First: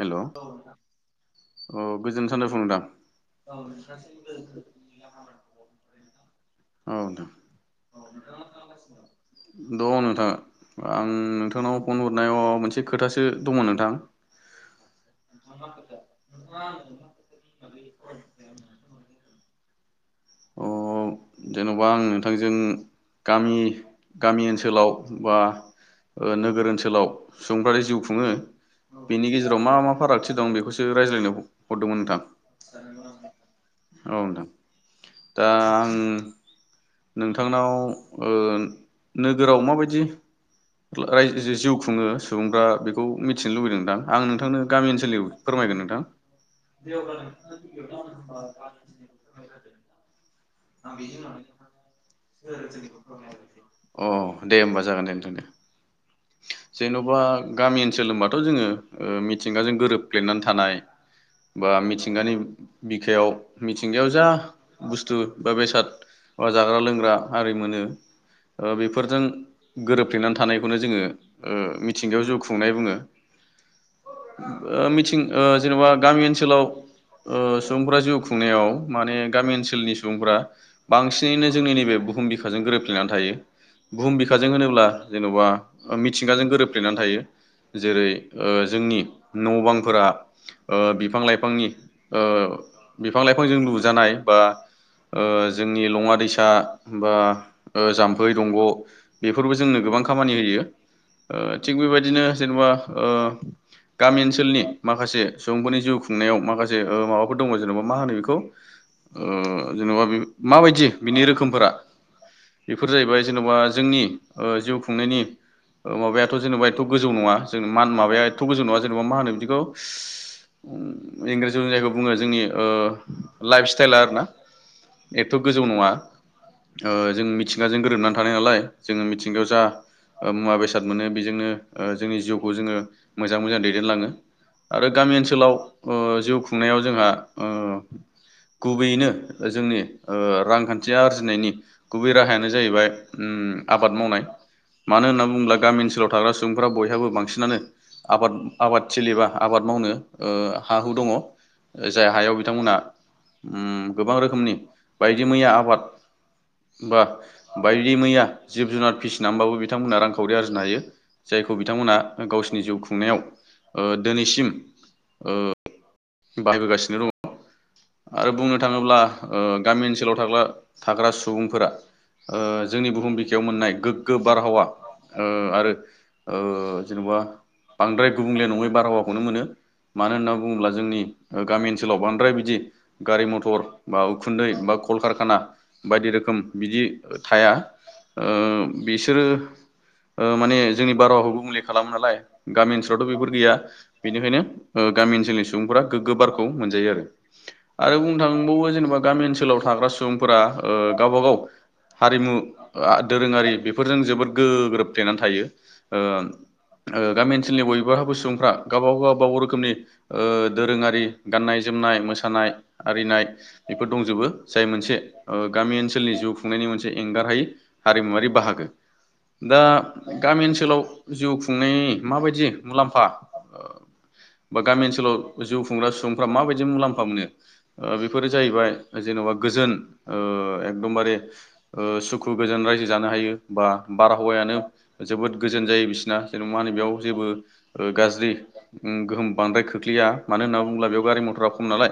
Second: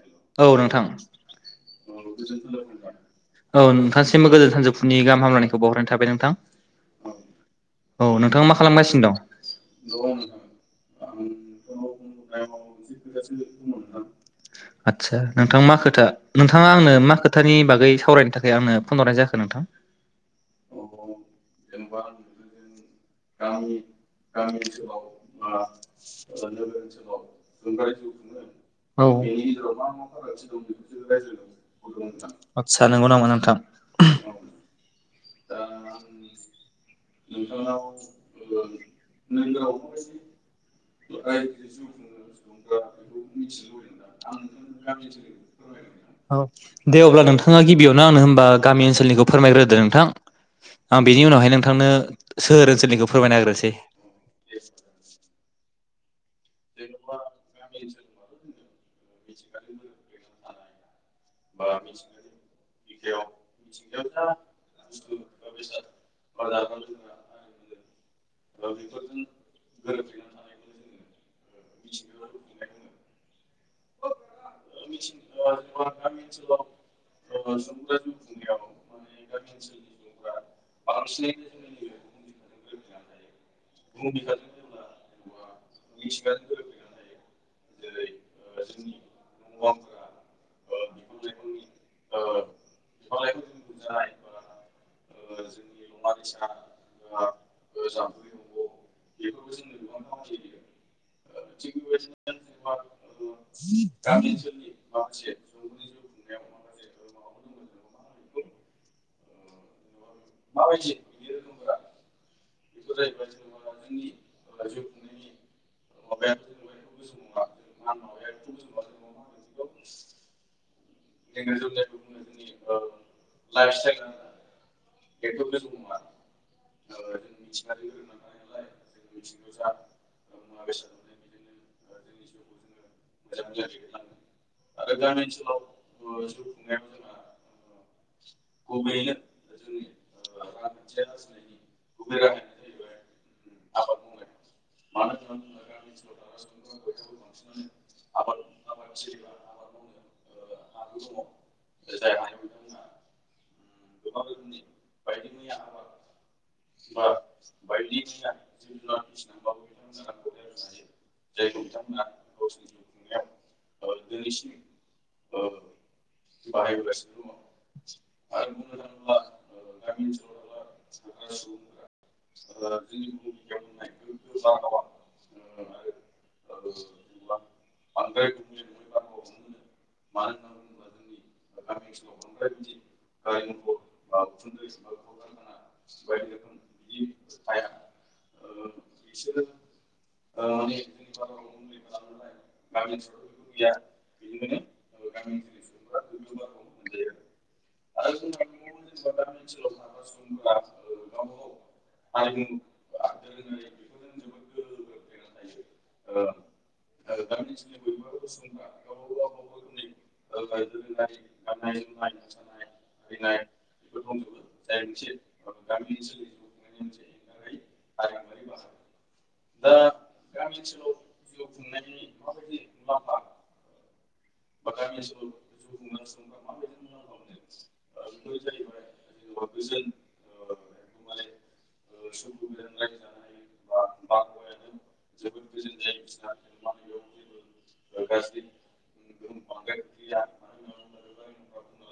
हेल' अ औ नोंथां गोजोन सानजुफुं नोंथां औ नोंथां नोंथांसिमबो गोजोन सानजौफुनि गाहाम हामलायनायखौ बावहरनाय थाबाय नोंथां औ नोंथाङा मा खालामगासिनो दं द' नोंथां आं नोंथांनाव फन हरनायाव मोनसे खोथासो दङ नोंथां। आदसा नोंथां मा खोथा नोंथाङा आंनो मा खोथानि बागै सावरायनो थाखाय आंनो फन हरनाय जाखो नों थां अ जेनेबा आं नोंथांजों [unintelligible] औ गामि गामि ओनसोलाव बा ओ नोगोर ओनसोलाव सुबुंफ्रादि जिउ खुङो बेनि गेजेराव मा मा फारागथि दं बेखौसो रायज्लायनो हरदोंमोन नोंथां आदसा नंगौ नामा नोंथां? ओ आं [unintelligible] नोंथांनाव ओ नोगोराव माबायदि रायजो जिउ खुङो सुबुंफ्रा बेखौ मिथिनो लुबैदों नोंथां आं नोंथांनो गामि ओनसोलनि फोरमायगोन नोंथां औ दे अब्ला नोंथाङा गिबियावनो आंनो होनबा गामि ओनसोलनिखौ फोरमायग्रोदों नोंथां आ बिनि उनावहाय सोहोर ओनसोलनिखौ फोरमायना होग्रोसै अ दे होनबा जागोन दे नोंथांनो जेन'बा गामि ओनसोल होनबाथ' जोङो ओ मिथिंगाजों गोरोबफ्लेनानै थानाय बा मिथिंगानि बिखायाव मिथिंगायाव जा बुस्थु बा बेसाद बा जाग्रा लोंग्रा आरि मोनो बेफोरजों गोरोबथ्लेनानै थानायखौनो जोङो ओ मिथिंगायाव जिउ खुंनाय बुङो ओ मिथिं ओ जेन'बा गामि ओनसोलाव ओ सुबुंफोरा जिउ खुंनायाव माने गामि ओनसोलनि सुबुंफोरा बांसिनैनो जोंनि नैबे बुहुम बिखाजों गोरोबफ्लेनानै थायो बुहुम बिखाजों होनोब्ला जेन'बा मिथिंगाजों गोरोबफ्लेनानै थायो जेरै ओ जोंनि न' बांफोरा ओ बिफां लाइफांनि बिफां लाइफांजों लुजानाय बा जोंनि लङा दैसा बा जाम्फै दंग' बेफोरबो जोंनो गोबां खामानि होयो ओ थिग बेबायदिनो जेनेबा गामि ओनसोलनि माखासे सुबुंफोरनि जिउ खुंनायाव माखासे ओ माबाफोर दङ जेनेबा मा होनो बेखौ ओ जेन'बा बे माबायदि बिनि रोखोमफोरा बेफोर जाहैबाय जेन'बा जोंनि जिउ खुंनायनि माबायाथ' जेनेबा एथ' गोजौ नङा ज मान माबाया एथ' गोजौ नङा जेनेबा मा होनो बिदिखौ इंराजियाव जायखौ बुङो जोंनि ओ लाइफ स्टाइला आरो ना एथथ' गोजौ नङा ओ जों मिथिंगाजों गोरोबनानै थानाय नालाय जोङो मिथिंगायाव जा मुवा बेसाद मोनो बेजोंनो जोंनि जिउखौ जोङो मोजां मोजां दैदेनलाङो आरो गामि ओनसोलाव ओ जिउ खुंनायाव जोंहा ओ गुबैयैनो जोंनि ओ रांखान्थि आरजिनायनि गुबै राहायानो जाहैबाय आबाद मावनाय मानो होनना बुङोब्ला गामि ओनसोलाव थाग्रा सुबुंफोरा बयहाबो बांसिनानो आबाद आबाद थिलिबा आबाद मावनो ओ हा हु दङ जाय हायाव बिथांमोनहा उम गोबां रोखोमनि बायदि मैया आबाद बा बायदि मैया जिब जुनार फिसिनानैबाबो बिथांमोना रांखावरि आरजिनो हायो जायखौ बिथांमोना गावसिनि जिउ खुंनायाव ओ दिनैसिम ओ आरो बुंनो [unintelligible] थाङोब्ला ओ गामि ओनसोलाव थाग्ला थाग्रा सुबुंफोरा ओ जोंनि बुहुम बिखायाव मोननाय गोग्गो बारहावा ओ आरो ओ जेनेबा बांद्राय गुबुंले नङै बारहावाखौनो मोनो मानो होनना बुङोब्ला जोंनि गामि ओनसोलाव बांद्राय बिदि गारि मथर थर बा उखुन्दै बा कलकारखाना बायदि रोखोम बिदि थाया ओ बिसोरो ओ माने जोंनि बारहावखौबो गुबुंले खालामो नालाय गामि ओनसोलावथ' बेफोर गैया बेनिखायनो गामि ओनसोलनि सुबुंफोरा गोग्गो बारखौ मोनजायो आरो आरो बुंनो थांबावो जेनेबा गामि ओनसोलाव थाग्रा सुबुंफोरा ओ गावबा गाव हारिमु दोरोङारि बेफोरजों जोबोद गोग्रोबफ्लेनानै थायो ओ ओ गामि ओनसोलनि बयबाबो सुबुंफ्रा गावबा गावबागाव रोखोमनि ओ दोरोङारि गाननाय जोमनाय मोसानाय आरिनाय बेफोर दंजोबो जाय मोनसे ओ गामि ओनसोलनि जिउ खुंनायनि मोनसे एंगारहायै हारिमुवारि बाहागो दा गामि ओनसोलाव जिउ खुंनाय माबायदि मुलाम्फा बा गामि ओनसोलाव जिउ खुंग्रा सुबुंफ्रा माबायदि मुलाम्फा मोनो ओ बेफोरो जाहैबाय जेनेबा गोजोन ओ एकदमबारे ओ सुखु गोजोन रायजो जानो हायो बा बारहावायानो जोबोद गोजोन जायो बिसिना जेनेब मा होनो बेयाव जेबो ओ गाज्रि गोहोम बांद्राय खोख्लैया होननानै ब बेयाव गारि मथरा नालाय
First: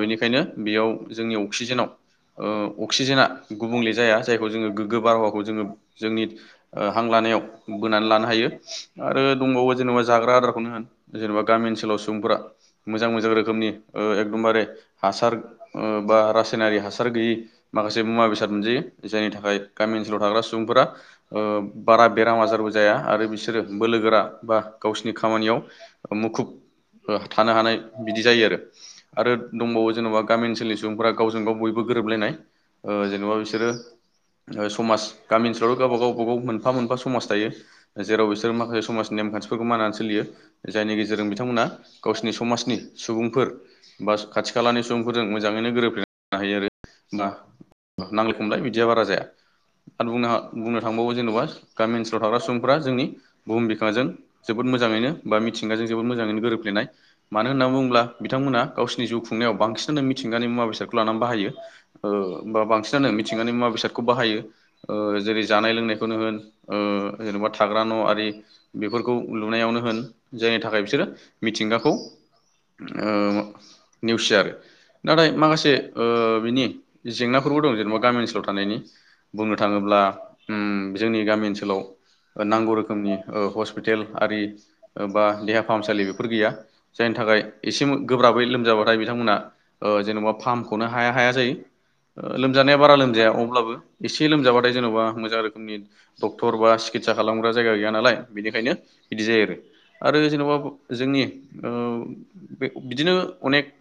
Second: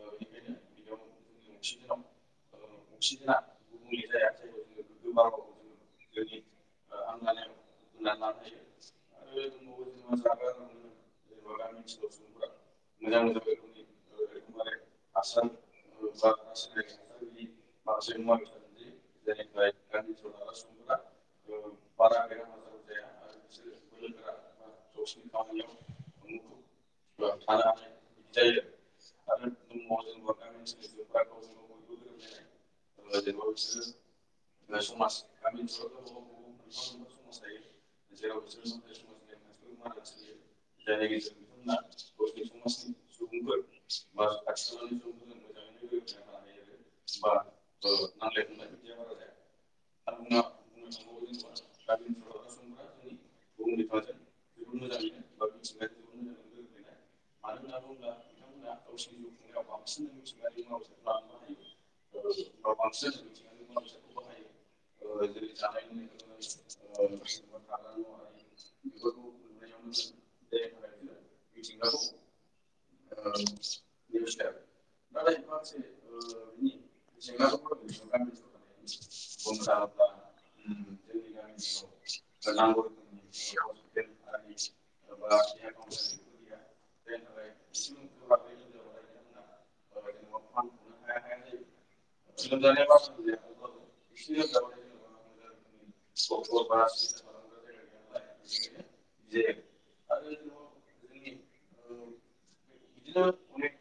बेनिखायनो बेयाव जोंनिसिजे गुबुंले ज जाय ज गोगो बारहावाखौ ज जोंनि हां लानायाव बोनानै लानो हायो आरो दंबावो जेनेबा जाग्रा आदारखौनो होन गामि ओनसोलाव सुबुंफोरा मोजां मोजां रोखोमनि एकदमबारे हासार बा रासायनारि हासार गैयि माखासे मुवा बेसाद मोनजायो जायनि थाखाय गामि ओनसोलाव थाग्रा सुबुंफोरा बारा बेराम आजारबो जाया आरो बिसोरो बोलो गोरा बा गावसिनि खामानियाव मुखुब ओ थानो हानाय बिदि जायो आरो आरो दंबावो जेन'बा गामि ओनसोलनि सुबुंफोरा गावजों गाव बयबो गोरोबलायनाय जेन'बा बिसोरो समाज गामि ओनसोलावथ' गावब गावब गाव मोनफा मोनफा समाज थायो जेराव बिसोरो माखासे समाजनि नेम खान्थिफोरखौ मानिनानै सोलियो जायनि गेजेरजों बिथांमोना गावसिनि समाजनि सुबुंफोर बा खाथि खालानि सुबुंफोरजों मोजाङैनो गोरोबफ्लेरनानैानो हायो आरो बा नांलाय खमलाय बिदिया बारा जाया आरो बुंनो बुंनो थांबावो जेन'बा गामि ओनसोलाव थाग्रा सुबुंफोरा जोंनि बुहुम बिखाजों जोबोद मोजाङैनो बा मिथिंगाजों जोबोर मोजाङै गोरोबफेनाय मानो होननानै बुङोब्ला बिथांमोना गावसिनि जिउ खुंनायाव बांसिनानो मिथिंगानि मुवा बेसादखौ लानानै बाहायो बा बांसिनानो मिथिंगानि मुवा बेसादखौ बाहायो जेरै जानाय लोंनायखौनो होन जेनेबा थाग्रा न' आरि बेफोरखौ लुनायावनो होन जायनि थाखाय बिसोरो मिथिंगा खौ ओ नेवसिया आरो नाथाय ओ माखासे बिनि जेंनाफोरबो दं जेनेबा गामि ओनसोलाव थानायनि बुंनो थाङोब्ला ओम जोंनि गामि ओनसोलाव नांगौ रोखोमनि हस्पिटेल आरि बा देहा फाहामसालि बेफोर गैया जायनि थाखाय गोब्राबै लोमजाबाथाय बिथांमोना जेन'बा ओ फाहामखनो हाया हाया जायो लोमजानाया बारा लोमजाया अब्लाबो एसे लोमजाबाथाय जेन'बा मोजां रोखोमनि डक्टर बा सिकितसा खालामग्रा जायगा गैया नालाय बेनिखायनो बिदि जायो आरो आरो जेन'बा जोंनि ओ बे बिदिनो अनेक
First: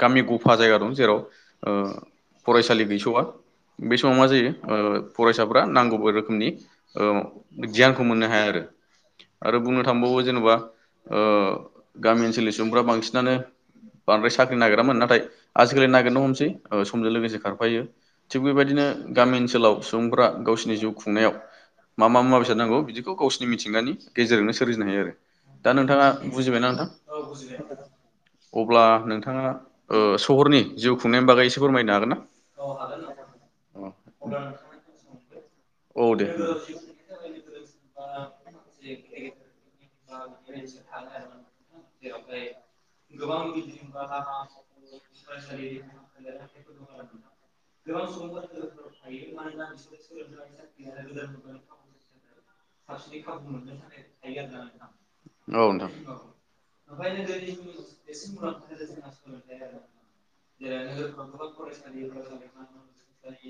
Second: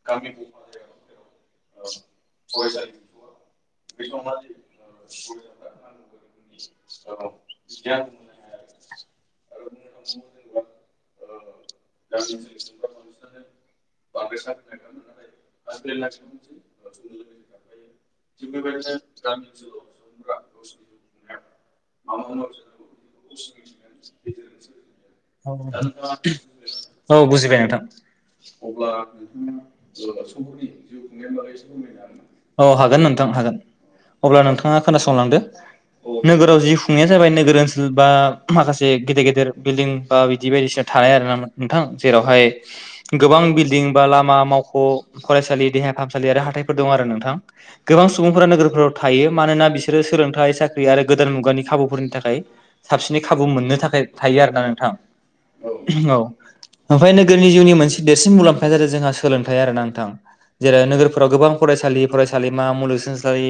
गामि गफा जायगा दं जेराव ओ फरायसालि गैस'आ बे समाव मा जायो फरायसाफ्रा नांगौ रोखोमनि गियानखौ मोननो हाया आरो आरो बुंनो थांबावो जेनेबा ओ गामि ओनसनि सुबुंफोरारा बांसिनानो बांद्राय साख्रि नागिरामोन नाथाय आजिखालि नागिरनो हमसै समजों लोगोसे खारफायो थिग बेबायदिनो गामि ओनसोलाव सुबुंफ्रा गावसिनि जिउ खुंनायाव मा मा मुवा बेसाद नांगौ बिदिखौ गावसिोरनि मिथिंगानि गेजेरजोंनो सोरजिनो हायो आरो दा नोंथाङा बुजिबायना नोंथां औ बुजिबाय नोंथां अब्ला नोंथाङा ओ सहरनि जिउ खुंनायनि बागै एसे फोरमायनो हागोन ना [unintelligible] अ हागोन नोंथां हागोन अब्ला नोंथाङा खोनासंलांदो औ दे नोगोराव औ जिउ खुंनाया जाबाय नोगोर ओनसोल बा माखासे गेदेर गेदेर बिलडिं बा बिदि बायदिसिना थाया आरोना नोंथां जेरावहाय गोबां बिल्डिं बा लामा मावख' फरायसालि देहा फाहामसालि आरो हाथाइफोर दं आरो नोंथां गोबां सुबुंफोरा नोगोरफोराव थायो मानोना बिसोरो सोलोंथायाइ साख्रि आरो गोदान मुगानि खाबुफोरनि थाखाय साबसिनै खाबु मोननो थाखाय थायो आरो ना नोंथां औ ओमफ्राय नोगोरनि जिउनि मोनसे देरसिन मुलाम्फाया जादों जोंहा सोलोंथायाइ आरो ना नोंथां जेरै नोगोरफोराव गोबां फरायसालि फरायसालिमा मुलुगसोंसालि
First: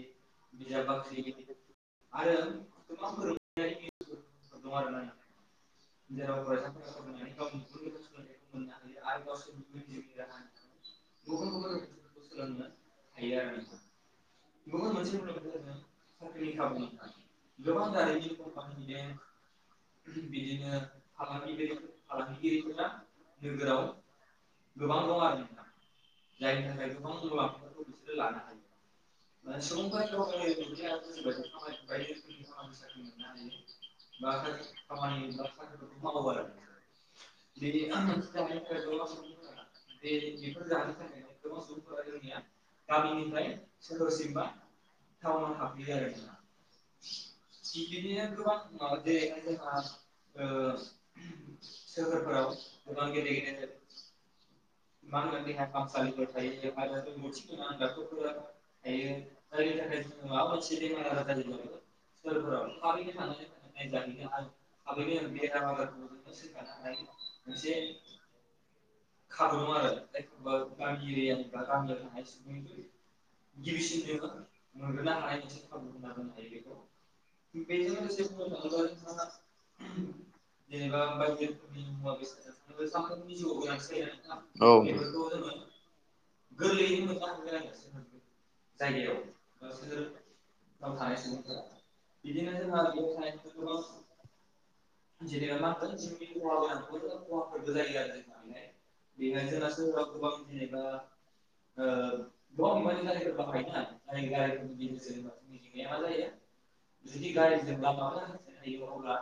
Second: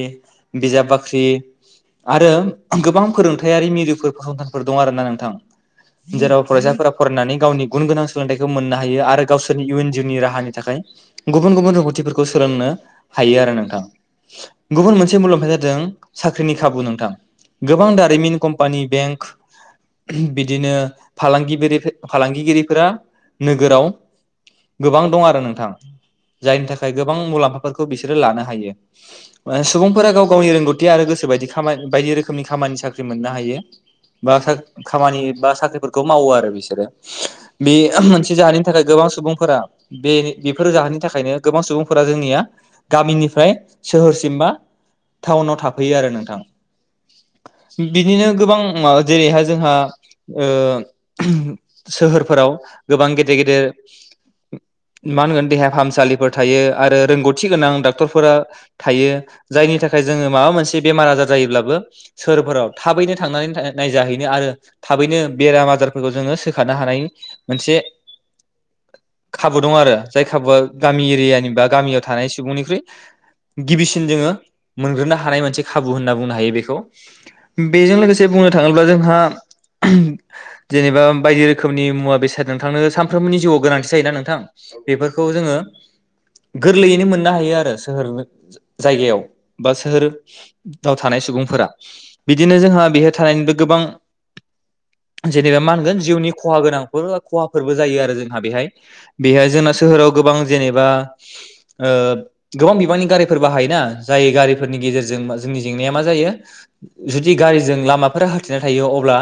बिजाब बाख्रि आरो गोबां फोरोंथायारि मिरुफोर फसंथानफोर दं आरो ना नोंथां जेराव फरायसाफोरा फरायनानै गावनि गुन गोनां सोलोंथाइखौ मोननो हायो गावसोरनि इयुन जिउनि राहानि थाखाय गुबुन गुबुन रोंगौथिफोरखौ सोलोंनो हायो आरो नोंथां गुबुन मोनसे मुलाम्फाया जादों साख्रिनि खाबु नोंथां गोबां दारिमिन कम्पानि बेंक बिदिनो फालांगि फालांगि रिफोरा नोगोराव गोबां दं आरो नोंथां जायनि थाखाय गोबां मुलाम्फाफोरखौ बिसोरो लानो हायो ओ सुबुंफोरा गाव गावनि रोंगौथि आरो गोसो बायदि खामानि बायदि रोखोमनि खामानि साख्रि मोननो हायो बा खामानि बा साख्रिफोरखौ मावो आरो बिसोरो बे मोनसे जाहोननि थाखाय गोबां फोरा बे बेफोर जाहोननि थाखायनो गोबां सुबुंफोरा जोंनिया गामिनिफ्राय सोहोरसिम बा टाउनाव थाफैयो आरो नोंथां बिदिनो गोबां जेरैहाय जोंहा ओ सोहोरफोराव गोबां गेदेर गेदेर मा होनगोन देहा फाहामसालिफोर थायो आरो रोंगौथि गोनां डाक्टरफोरा थायो जायनि थाखाय जोङो माबा मोनसे बेमार आजार जायोब्लाबो सोरफोराव थाबैनो थांनानै नायजाहैनो आरो थाबैनो बेराम आजारफोरखौ जोङो सोखानो हानायनि मोनसे खाबु दं आरो जाय खाबुआ गामि एरियानि बा गामियाव थानाय सुबुंनिख्रुइ गिबिसिन जोङो मोनग्रोनो हानाय मोनसे खाबु होनना बुंनो हायो बेखौ बेजों लोगोसे बुंनो थाङोब्ला जोंहा जेनेबा बायदि रोखोमनि मुवा बेसाद नोंथांनो सानफ्रोमबोनि जिउआव गोनांथि जायोना नोंथां औ बेफोरखौ जोङो गोरलैयैनो मोननो हायो आरो सोहोर जायगायाव बा सोहोराव थानाय सुबुंफोरा बिदिनो जोंहा बेहाय थानायनिबो गोबां जेनेबा मा होनगोन जिउनि खहा गोनांफोर खहाफोरबो जायो आरो जोंहा बेहाय बेहाय जोंना सोहोराव गोबां जेनेबा ओ गोबां बिबांनि गारिफोर बाहायोना जाय गारिफोरनि गेजेरजों जोंनि जेंनाया मा जायो जुदि गारिजों लामाफोरा हथिना थायो अब्ला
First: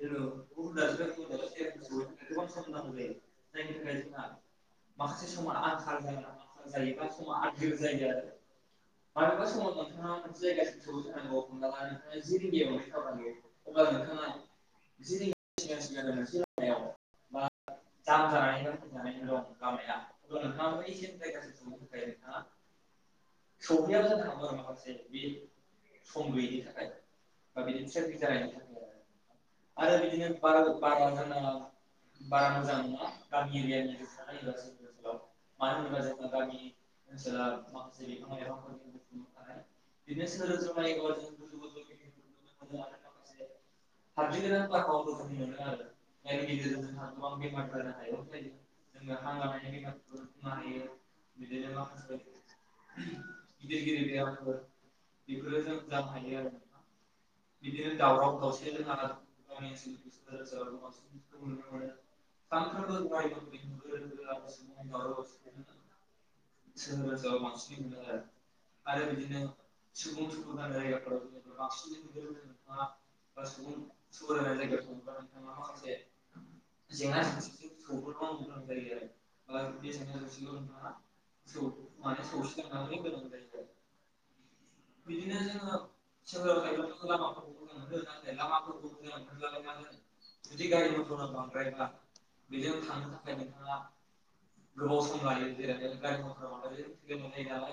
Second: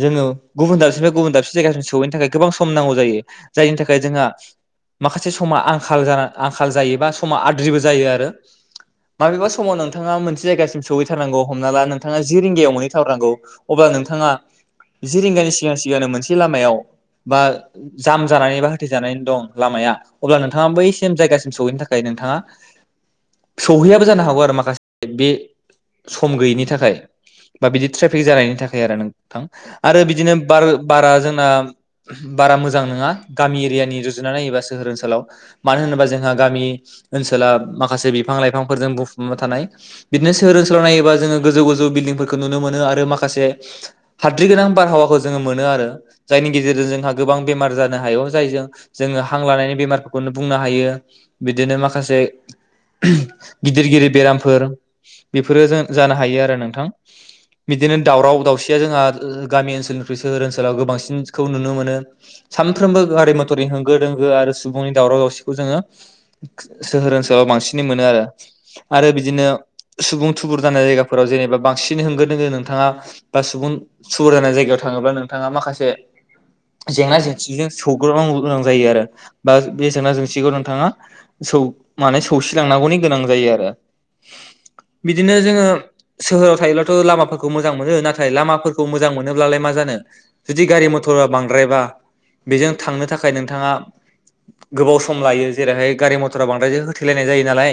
जोङो गुबुन दाबसेफ्राय गुबुन दाबसे जायगासिम सहैनो थाखाय गोबां सम नांगौ जायो जायनि थाखाय [unintelligible] माखासे समा आंखाल जाना आंखाल जायोबा समा आद्रिबो जायो आरो माबेबा समाव नोंथाङा मोनसे जायगासिम सहैथारनांगौ हमना ला नोंथाङा जि रिंगायाव मोनहैथारनांगौ अब्ला नोंथाङा जि रिंगानि सिगां सिगांनो मोनसे लामायाव बा जाम जानानै बा जानानै दं लामाया अब्ला नोंथाङा बै सेम जायगासिम सहैनो थाखाय नोंथाङा सौहैयाबो जानो हागौ आरो माखासे बे सम गैयैनि थाखाय बा बिदि ट्रेफिक जानायनि थाखाय आरो नोंथां आरो बिदिनो बार बारा जोंना बारा मोजां नङा गामि एरियानि रुजुना नायोबा सोहोर ओनसोलाव मानो होनोबा जोंहा गामि ओनसोला माखासे बिफां लाइफांफोरजों बुंफुबना थानाय बिदिनो सोहोर ओनसोलाव नायोबा जोङो गोजौ गोजौ बिल्डिंफोरखौ नुनो मोनो आरो माखासे हाद्रि गोनां बारहावाखौ जोङो मोनो आरो जायनि गेजेरजों जोंहा गोबां बेमार जानो हायो जायजों जोङो हां लानायनि बेमारफोरखौनो बुंनो हायो बिदिनो माखासे गिदिर गिदिर बेरामफोर बेफोरो जों जानो हायो आरो नोंथां बिदिनो दावराव दावसिया जोंहा गामि ओनसोलनिख्रुइ सोहोर ओनसोलाव गोबांसिनखौ नुनो मोनो सानफ्रोमबो गारि मथरनि होंगो दोंगो आरो सुबुंनि दावराव दावसिखौ जोङो सोहोर ओनसोलाव बांसिनै मोनो आरो आरो बिदिनो सुबुं थुबुर जानाय जायगाफोराव जेनेबा बांसिन होंगो दोंगो नोंथाङा बा सुबुं थुबुर जानाय जायगायाव थाङोब्ला नोंथाङा माखासे जेंना जेंसिजों सौग्रनांगौ गोनां जायो आरो बा बे जेंना जेंसिखौ नोंथाङा सौ माने सौसिलांनांगौनि गोनां जायो आरो बिदिनो जोङो सोहोराव थायोब्लाथ' लामाफोरखौ मोजां मोनो नाथाय लामाफोरखौ मोजां मोनोब्लालाय मा जानो जुदि गारि मथरा बांद्रायबा बेजों थांनो थाखाय नोंथाङा गोबाव सम लायो जेरैहाय गारि मथरा बांद्रायाय होथैेलायनाय जायो नालाय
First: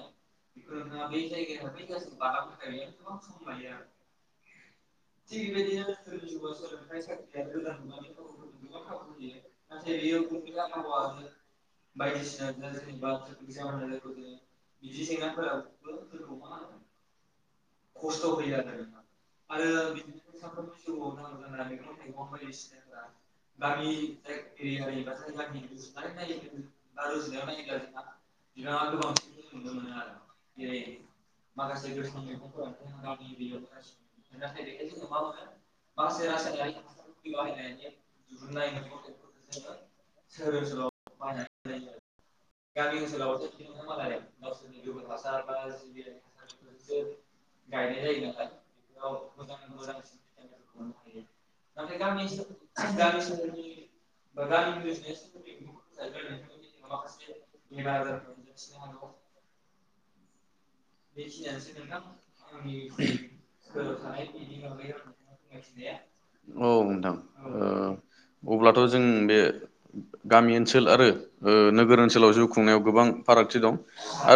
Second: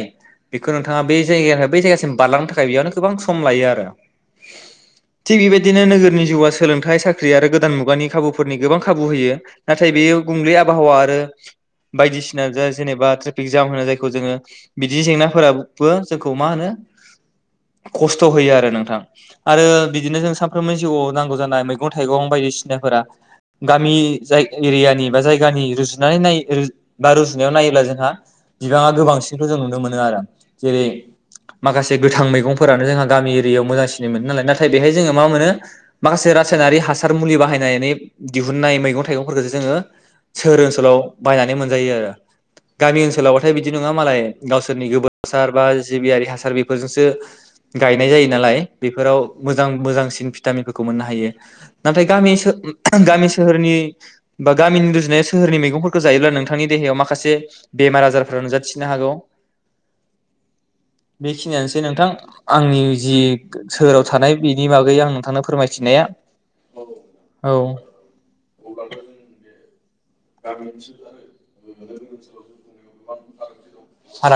बेखौ नोंथाङा बे जायगानिफ्राय बै जायगासिम बारलांनो थाखाय बेयावनो गोबां सम लायो आरो थिग बेबायदिनो नोगोरनि जिउआ सोलोंथाइ साख्रि आरो गोदान मुगानि खाबुफोरनि गोबां खाबु होयो नाथाय बेयो गुबुंले आबहावा आरो बायदिसिना जा जेनेबा ट्रेफिक जाम होनो जायखौ जोङो बिदि जेंनाफोराबो जोंखौ मा होनो खस्थ' होयो आरो नोंथां आरो बिदिनो जों सानफ्रोमबो जिउआव नांगौ जानाय मैगं थाइगं बायदिसिनाफोरा गामि एरियानि बा जायगानि रुजुनानै नाय बा रुजुनायाव नायोब्ला जोंहा बिबाङा गोबांसिनखौ जों नुनो मोनो आरो जेरै माखासे गोथां मैगंफोरानो जोंहा गामि एरियायाव मोजांसिन मोनो नालाय नाथाय बेहाय जोङो मा मोनो माखासे रासायनारि हासार मुलि बाहायनानै दिहुननाय मैगं थाइगं फोरखौ जोङो सोहोर ओनसोलाव बायनानै मोनजायो आरो गामि ओनसोलावबाथाय बिदि नङा मालाय गावसोरनि गोबोर हासार बा जिबियारि हासार बेफोरजोंसो गायनाय जायो नालाय बेफोराव मोजां मोजांसिन भिटामिनफोरखौ मोननो हायो नाथाय गामि सो गामि सोहोरनि बा गामिनि रुजुनायाव सोहोरनि मैगंफोरखौ जायोब्ला नोंथांनि देहायाव माखासे बेमार आजारफोरा नुजाथिनो हागौ बेखिनियानोसै नोंथां आंनि जि सोहोराव थानाय बेनि बागै आं नोंथांनो फोरमायथिनाया औ औ नोंथां अब्लाथ' जों बे गामि ओनसोल आरो ओ नोगोर ओनसोलाव जिउ खुंनायाव गोबां फारागथि दं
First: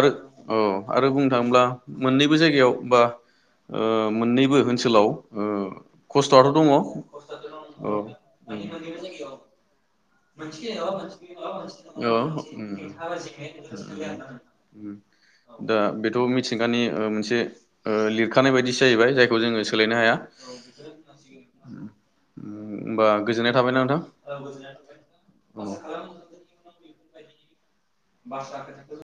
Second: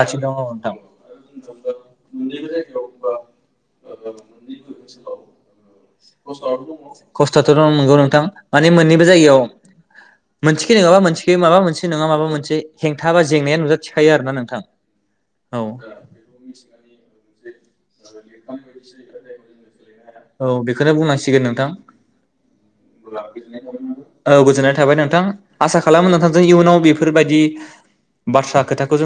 आरो दङ ओ नोंथां आरो बुं बुंनो थाङोब्ला मोननैबो जायायाव बा ओ मोननैबो ओनसोलाव ओ खस्थ'आथ' दङ खस्थ'आथ' दं नंगौ नोंथां माने मोननैबो जायगायाव औ मोनसेखै नङाबा मोनसेखै माबा मोनसे नङा माबा उम मोनसे उम हेंथा बा जेंनाया नुजाथिखायो आरोना नोंथां उम औ दा बेथ' मिथिंगानि मोनसे ओ लिरखानाय बायदिसो जाहैबाय जायखौ जोङो सोलायनो हाया औ बेखौनो बुंनांसिगोन नोंथां होनबा गोजोननाय थाबाय ना नोंथां औ गोजोननाय थाबाय आसा खालामो बिथांजों इयुनाव बेफोरबायदि बाथ्रा खोथाखौ जों [unintelligible]